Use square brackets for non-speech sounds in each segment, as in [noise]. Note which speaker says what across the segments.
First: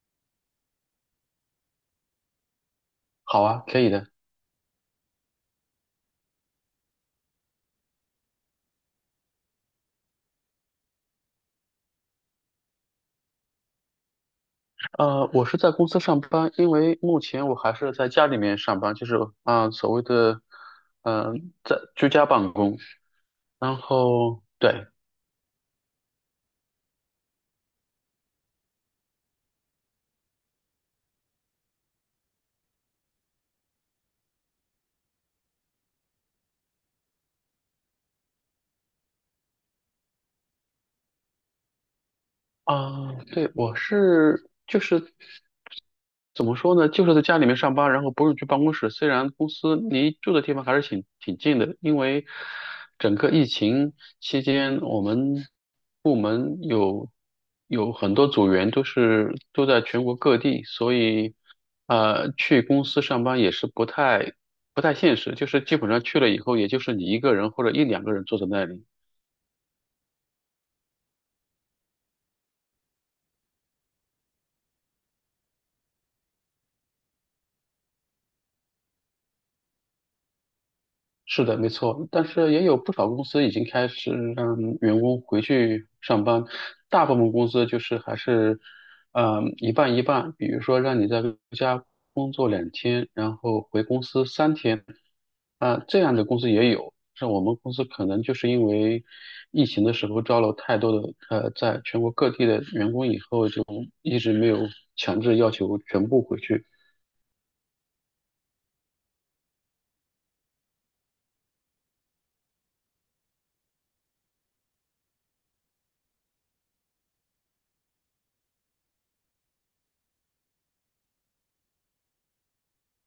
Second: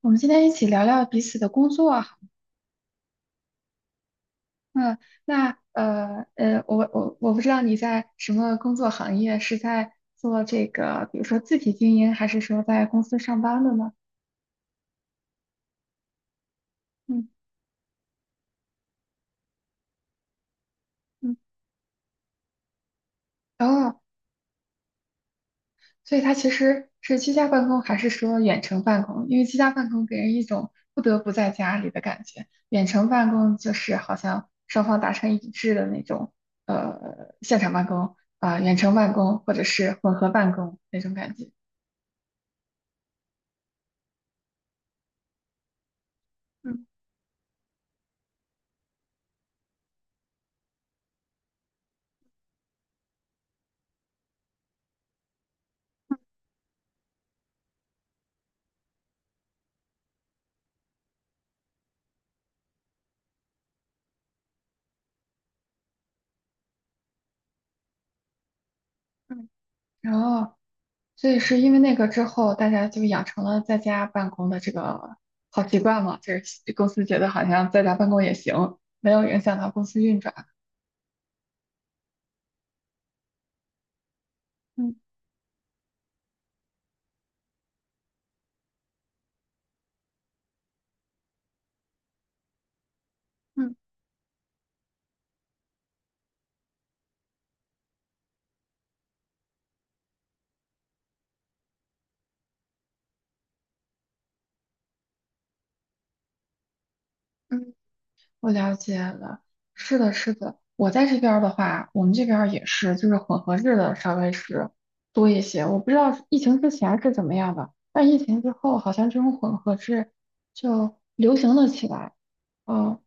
Speaker 1: 我们今天一起聊聊彼此的工作啊。
Speaker 2: 好啊，可以的。
Speaker 1: 嗯，那我不知道你在什么工作行业，是在做这个，比如说自己经营，还是说在公司上班的呢？
Speaker 2: 我是在公司上班，因为目
Speaker 1: 嗯
Speaker 2: 前我还是在家里面上班，就是所谓的嗯、呃
Speaker 1: 嗯，
Speaker 2: 在居家办公。然
Speaker 1: 哦，
Speaker 2: 后对，
Speaker 1: 所以它其实是居家办公，还是说远程办公？因为居家办公给人一种不得不在家里的感觉，远程办公就是好像双方达成一致的那种，现场办公啊，远程办公或者是混合办公那种感觉。
Speaker 2: 啊，对，我是就是怎么说
Speaker 1: 嗯
Speaker 2: 呢，就是在家里面上班，然后不用去办公室。虽然公司离住的地方还是挺近的，因为整个疫情期间，我们部门有很多组员都在全国各地，所以去公司上班也是不太现实，就是基本上去了以后，也就是你一个人或者一两个人坐在那里。
Speaker 1: 嗯。然后，所以是因为那个之后，大家就养成了在家办公的这个好习惯嘛。就是公司觉得好像在家办公也行，没有影响到公司运转。
Speaker 2: 是的，没错，但是也有不少公司已经开始让员
Speaker 1: 嗯
Speaker 2: 工回去上班，大部分公司就是还是，嗯，一半一半，比如说让你在家工作两天，然后
Speaker 1: 嗯
Speaker 2: 回公司三天，这样的公司也有，像我们公司可能就是因为疫情的时候招了太多的在全国各地的员工以后，就一直没有强制要求全部回去。
Speaker 1: 嗯，我了解了。是的，是的。我在这边儿的话，我们这边儿也是，就是混合制的稍微是多一些。我不知道疫情之前是怎么样的，但疫情之后，好像这种混合制就流行了起来。嗯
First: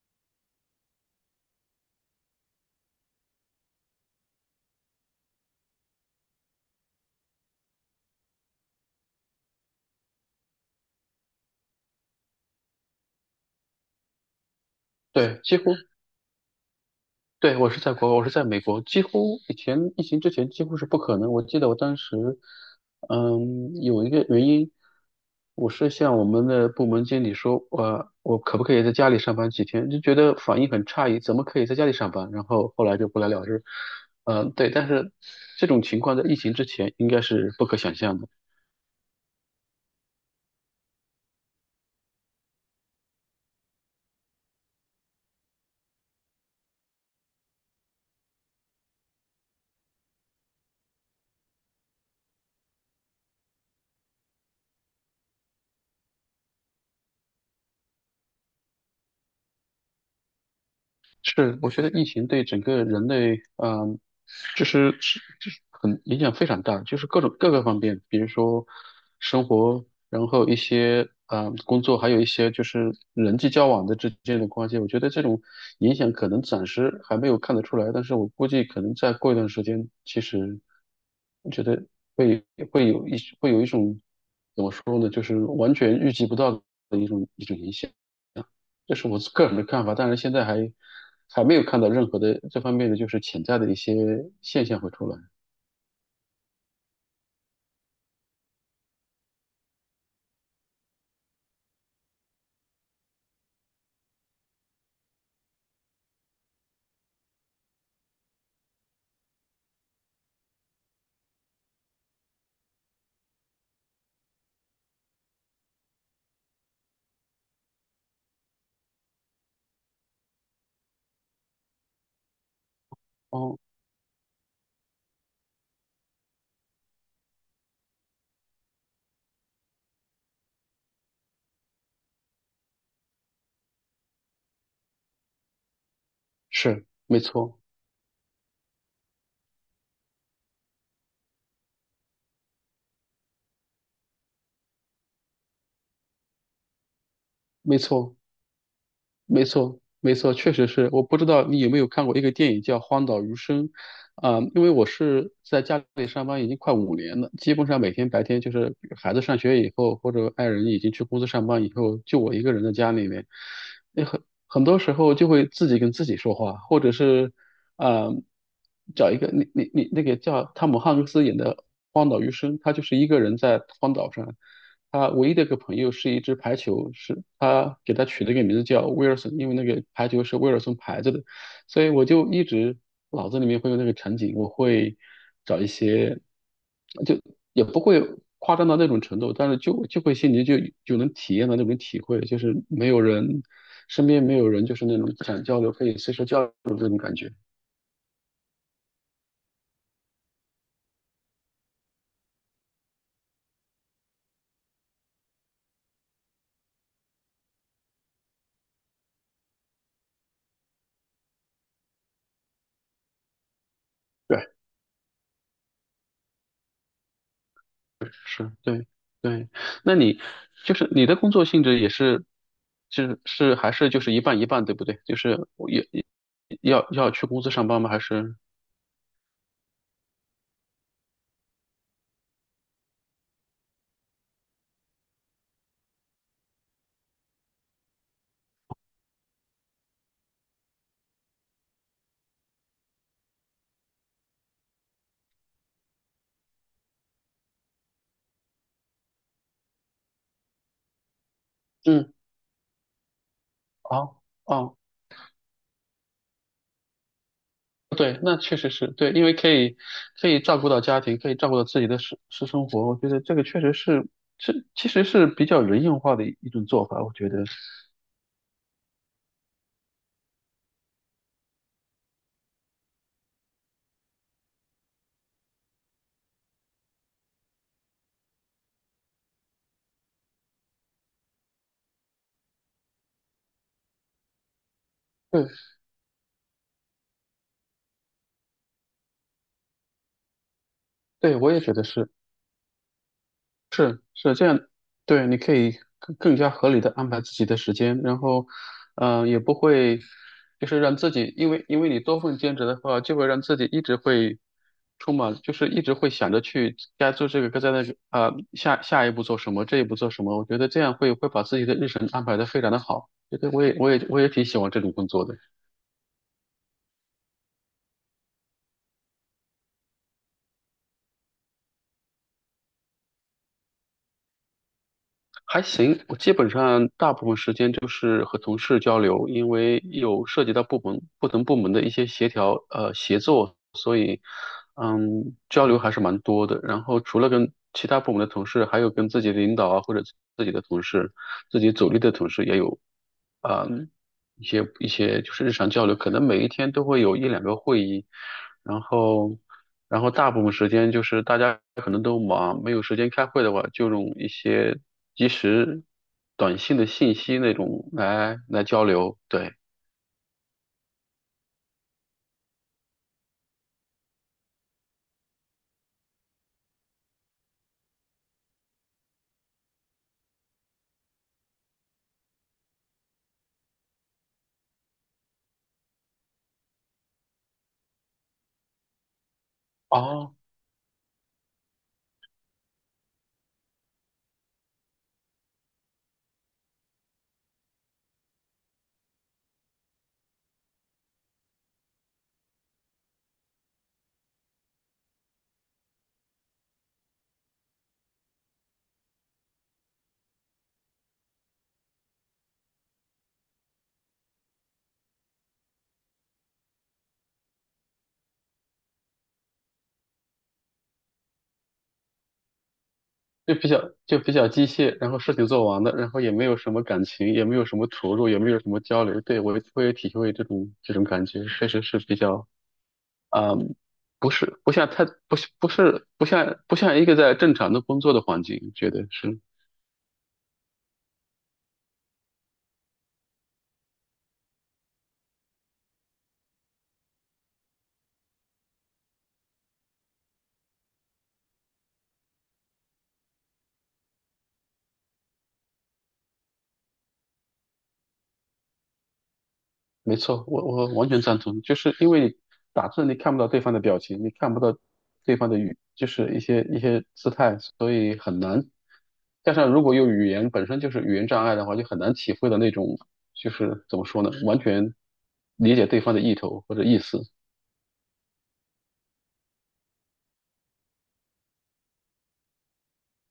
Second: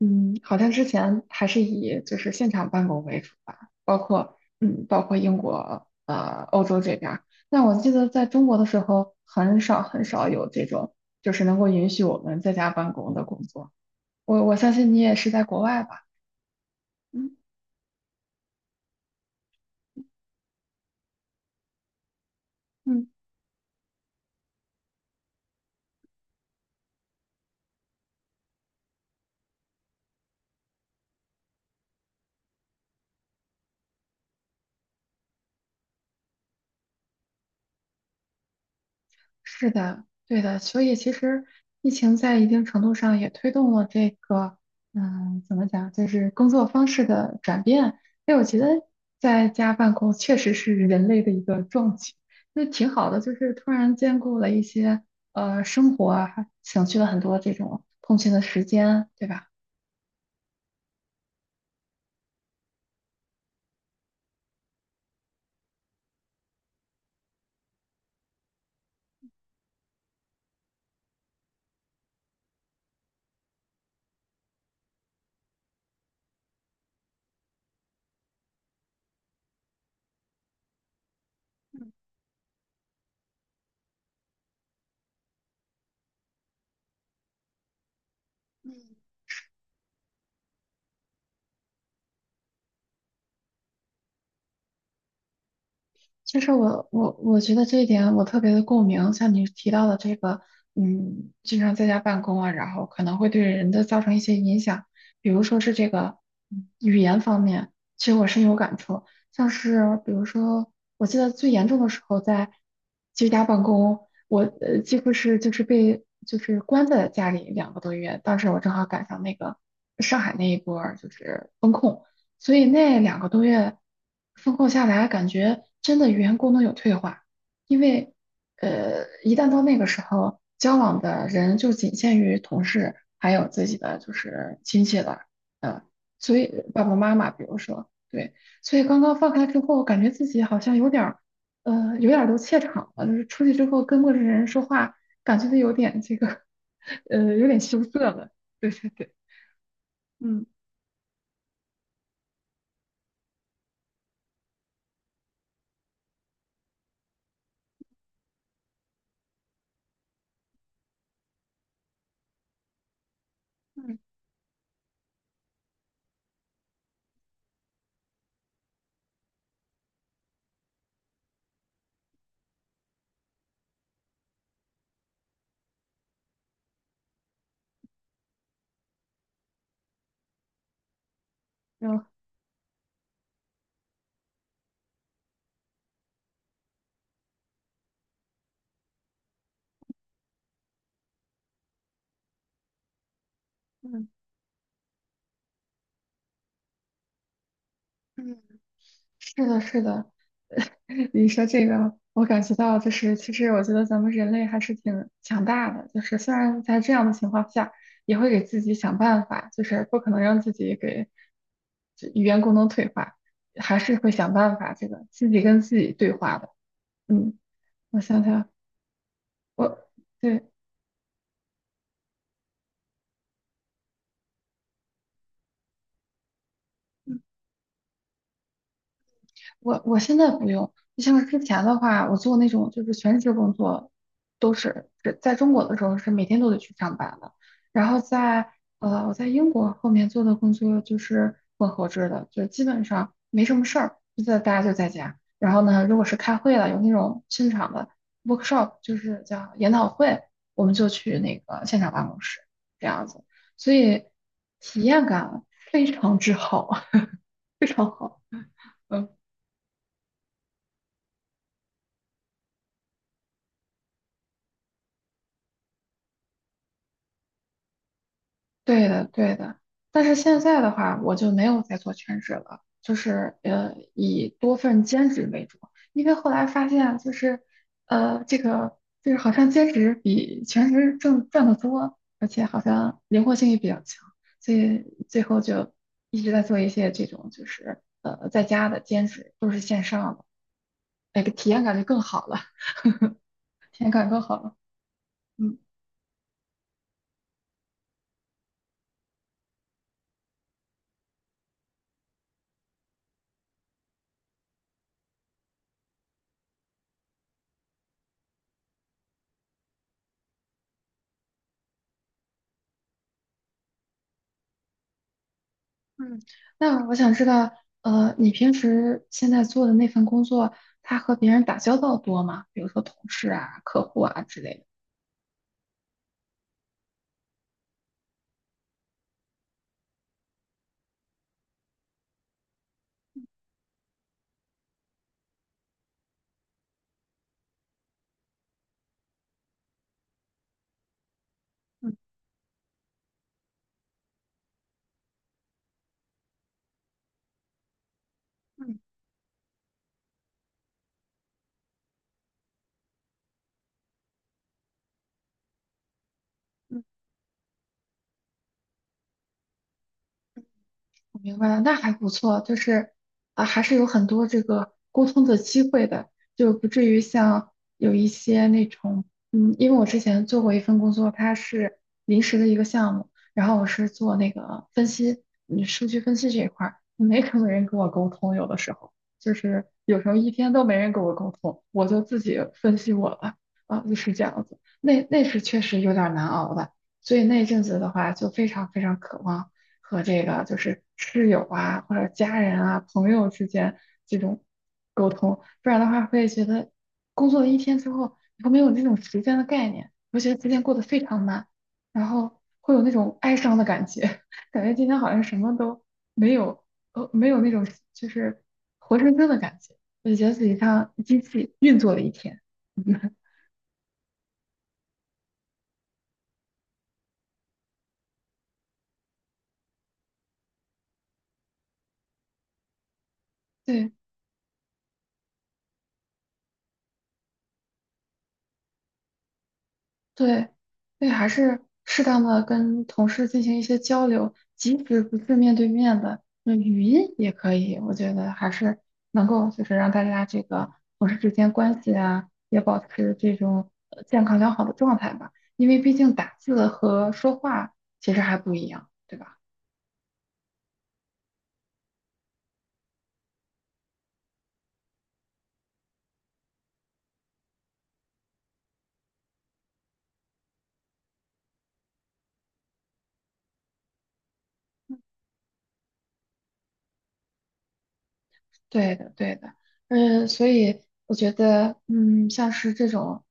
Speaker 1: 嗯，好像之前还是以就是现场办公为主吧，包括嗯，包括英国、欧洲这边儿。但我记得在中国的时候，很少很少有这种就是能够允许我们在家办公的工作。我相信你也是
Speaker 2: 对，
Speaker 1: 在
Speaker 2: 几
Speaker 1: 国
Speaker 2: 乎
Speaker 1: 外吧？嗯
Speaker 2: 对，我是在国外，我是在美国，几乎以前疫情之前几乎是不可能。我记得我当时，
Speaker 1: 嗯。
Speaker 2: 嗯，有一个原因，我是向我们的部门经理说，我可不可以在家里上班几天？就觉得反应很诧异，怎么可以在家里上班？然后后来就不了了之。嗯，对，但是这种情况在疫情之前应该是不可想象的。
Speaker 1: 是的，对的，所以其实疫情在一定程度上也推动了这个，嗯，怎么讲，就是工作方式的转变。因为我觉得在家办公确实是人类的一个壮举，那挺好的，就是突然兼顾了一些生活啊，还省去了很多这种通勤的时间，对吧？
Speaker 2: 是，我觉得疫情对整个人类，就是很影响非常大，就是各种各个方面，比如说生活，然后一些工作，还有一些就是人际交往的之间的关系。我觉得这种影响可能暂时还没有看得出来，但是我估计可能再过一段时间，其实我觉得会会有一种怎么说呢，就是完全预计不到的一种影响。这是我个人的看法，但是现在还还没有看到任何的这方面的就是潜在的一些现象会出来。
Speaker 1: 其实我觉得这一点我特别的共鸣，像你提到的这个，嗯，经常在家办公啊，然后可能会对人的造成一些影响，比如说是这个语言方面，其实我深有感触。像是比如说，我记得最严重的时候在居家办公，我几乎是就是被就是关在家里两个多月，当时我正好赶上那个上海那一波儿就是封控。所以那两个多
Speaker 2: 哦，
Speaker 1: 月风控下来，感觉真的语言功能有退化，因为一旦到那个时候，交往的人就仅限于同事，还有自己的就是亲戚了，嗯，所以爸
Speaker 2: 是，
Speaker 1: 爸妈
Speaker 2: 没
Speaker 1: 妈，比如
Speaker 2: 错，
Speaker 1: 说，对，所以刚刚放开之后，感觉自己好像有点儿，有点儿都怯场了，就是出去之后跟陌生人说话，感觉都有点这个，有点
Speaker 2: 没
Speaker 1: 羞涩
Speaker 2: 错。
Speaker 1: 了，对对对，
Speaker 2: 没错，没错，
Speaker 1: 嗯
Speaker 2: 确实是。我不知道你有没有看过一个电影叫《荒岛余生》，因为我是在家里上班已经快五年了，基本上每天白天就是孩子上学以后，或者爱人已经去公司上班以后，就我一个人在家里面，
Speaker 1: 嗯，
Speaker 2: 那很多时候就会自己跟自己说话，或者是啊、找一个你那个叫汤姆汉克斯演的《荒岛余生》，他就是一个人在荒岛上，他唯一的一个朋友是一只排球，是他给他取了一个名字叫威尔森，因为那个排球是威尔森牌子的，所
Speaker 1: 然
Speaker 2: 以
Speaker 1: 后
Speaker 2: 我就一直脑子里面会有那个场景，我会找一些，就也不会夸张到那种程度，但是就会心里就能体验到那种体会，就是没有人身
Speaker 1: 嗯
Speaker 2: 边没有人，就是那种想交流可以随时交流的这种感觉。
Speaker 1: 嗯。是的，是的，你说这个，我感觉到就是，其实我觉得咱们人类还是挺强大的，就是虽然在这样的情况下，也会给自己想办法，就是不可能让自己给这语言功能退化，还是会想
Speaker 2: 对。
Speaker 1: 办法这个自己跟自己对话的。嗯，我想想，
Speaker 2: 是，对对。
Speaker 1: 我
Speaker 2: 那你
Speaker 1: 对，
Speaker 2: 就是你的工作性质也是，就是是还是就是一半一半，对不对？就是我也要去公司上班吗？还是？
Speaker 1: 我现在不用，就像是之前的话，我做那种就是全职工作，都是是在中国的时候是每天都得去上班的。然后在我在英国后面做的工作就是混合制的，就基本上没什么事儿，就在大家就在家。然后呢，如果是开会了，有那种现场的 workshop,就是叫研讨会，我们就去那个现场办
Speaker 2: 嗯，
Speaker 1: 公室这样子，所以
Speaker 2: 哦哦，
Speaker 1: 体验感非常之好，[laughs] 非常
Speaker 2: 对，
Speaker 1: 好。
Speaker 2: 那确实是
Speaker 1: 嗯。
Speaker 2: 对，因为可以可以照顾到家庭，可以照顾到自己的私生活，我觉得这个确实是其实是比较人性化的一种做法，我觉得，
Speaker 1: 对的，对的。但是现在的话，我就没有再做全职了，就是以多份兼职为主。因为后来发现，就是这个就是好像兼职比全职挣赚的多，而且好像灵活性也比较强，所以最后
Speaker 2: 对
Speaker 1: 就一直在做一些这种就是在家的兼职，都是线上的，那个
Speaker 2: 对，
Speaker 1: 体
Speaker 2: 我也
Speaker 1: 验
Speaker 2: 觉
Speaker 1: 感
Speaker 2: 得
Speaker 1: 就更
Speaker 2: 是。
Speaker 1: 好了，体验感更
Speaker 2: 是
Speaker 1: 好
Speaker 2: 这
Speaker 1: 了。
Speaker 2: 样，对，你可
Speaker 1: 嗯。
Speaker 2: 以更加合理的安排自己的时间，然后，嗯，也不会就是让自己，因为你多份兼职的话，就会让自己一直会充满，就是一直会想着去该做这个，该在那个，下一步做什么，这一步做什么，我觉得这样会把自己的日程安排的非常的好，觉得我也挺喜欢这种工作的。
Speaker 1: 嗯，那我想知道，你平时现在做的那份工作，他和别人打交道多吗？比如说同事啊、客户啊之类的。
Speaker 2: 还行，我基本上大部分时间就是和同事交流，因为有涉及到不同部门的一些协调协作，所以嗯交流还是蛮多的。然后除了跟其他部门的同事，还有跟自己的领导啊或者自己的同事、自己组
Speaker 1: 嗯
Speaker 2: 里的同事也有嗯，一些就是日常交流，可能每一天都会有一两个会议，
Speaker 1: 嗯
Speaker 2: 然后然后大部分时间就是大家可能都忙，没有时间开会的话，就用一些即时短信
Speaker 1: 嗯。
Speaker 2: 的信息那种来交流，对，
Speaker 1: 我明白了，那还不错，就是啊，还是有很多这个沟通的机会的，就不至于像有一些那种，嗯，因为我之前做过一份工作，它是临时的一个项目，然后我是做那个分析，嗯，数据分析这一块儿，没什么 [laughs] 人跟我沟通，有的时候就是有时候一
Speaker 2: 哦。
Speaker 1: 天都没人跟我沟通，我就自己分析我了，啊，就是这样子，那那是确实有点儿难熬的，所以那阵子的话，就非常非常渴望。和这个就是室友啊或者家人啊朋友之间这种沟通，不然的话会觉得工作了一天之后，你会没有那种时间的概念，会觉得时间过得非常慢，然后会有那种哀伤的感觉，[laughs] 感觉今天好像什么都没有，没有那种就是活生生的感觉，我就觉得自己像机器运作了一天。[laughs]
Speaker 2: 就比较机械，然后事情做完了，然后也没有什么感情，也没有什么投入，也没有什么交流。对，我会体会这种感觉，确实是比较嗯，
Speaker 1: 对，
Speaker 2: 不是，不像太，不是，不是，不像，不像一个在正常的工作的环境，觉得是
Speaker 1: 对，所以还是适当的跟同事进行一些交流，即使不是面对面的，那语音也可以。我觉得还是能够就是让大家这个同事之间关系啊，也保持这种健康良好的状态吧。因为毕竟打字和说话其实还不一样，对吧？
Speaker 2: 没错，我完全赞同，就是因为你打字你看不到对方的表情，你看不到对方的语，就是一些姿态，所以很难。加上如果有语言本身就是语言障碍的话，就很难体会到那种就是怎么说呢，完全理解对方的意图或者意思。
Speaker 1: 对的，对的，嗯，所以我觉得，嗯，像是这种，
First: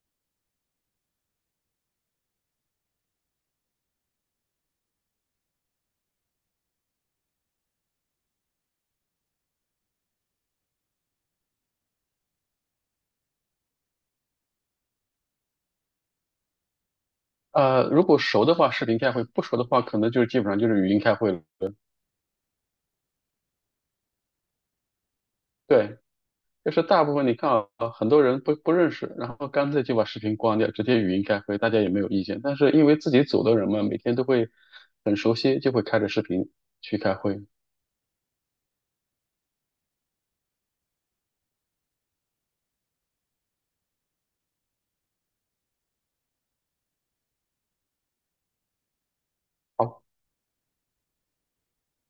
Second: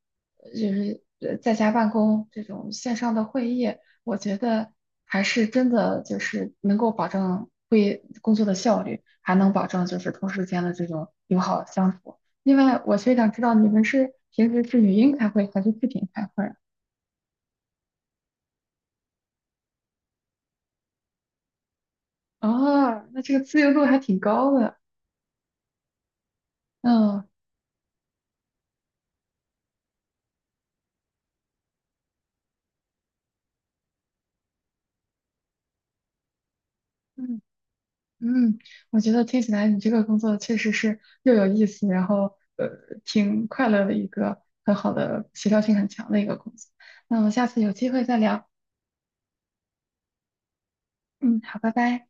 Speaker 1: 在家办公这种线上的会议，我觉得还是真的就是能够保证会工作的效率，还能保证就是同事间的这种友好相处。另外，我非想知道你们是平时是语音开会还是视频开会啊？
Speaker 2: 呃，如果熟的话，视频开会；不熟的话，可能就是基本上就是语音开会了。
Speaker 1: 哦，那这个自由度还挺高的，
Speaker 2: 对，就是大部
Speaker 1: 嗯
Speaker 2: 分你看啊，很多人不认识，然后干脆就把视频关掉，直接语音开会，大家也没有意见。但是因为自己组的人嘛，每天都会很熟悉，就会开着视频去开
Speaker 1: 嗯。
Speaker 2: 会。
Speaker 1: 嗯，我觉得听起来你这个工作确实是又有意思，然后挺快乐的一个很好的协调性很强的一个工作。那我们下次有机会再聊。
Speaker 2: 好。
Speaker 1: 嗯，好，拜拜。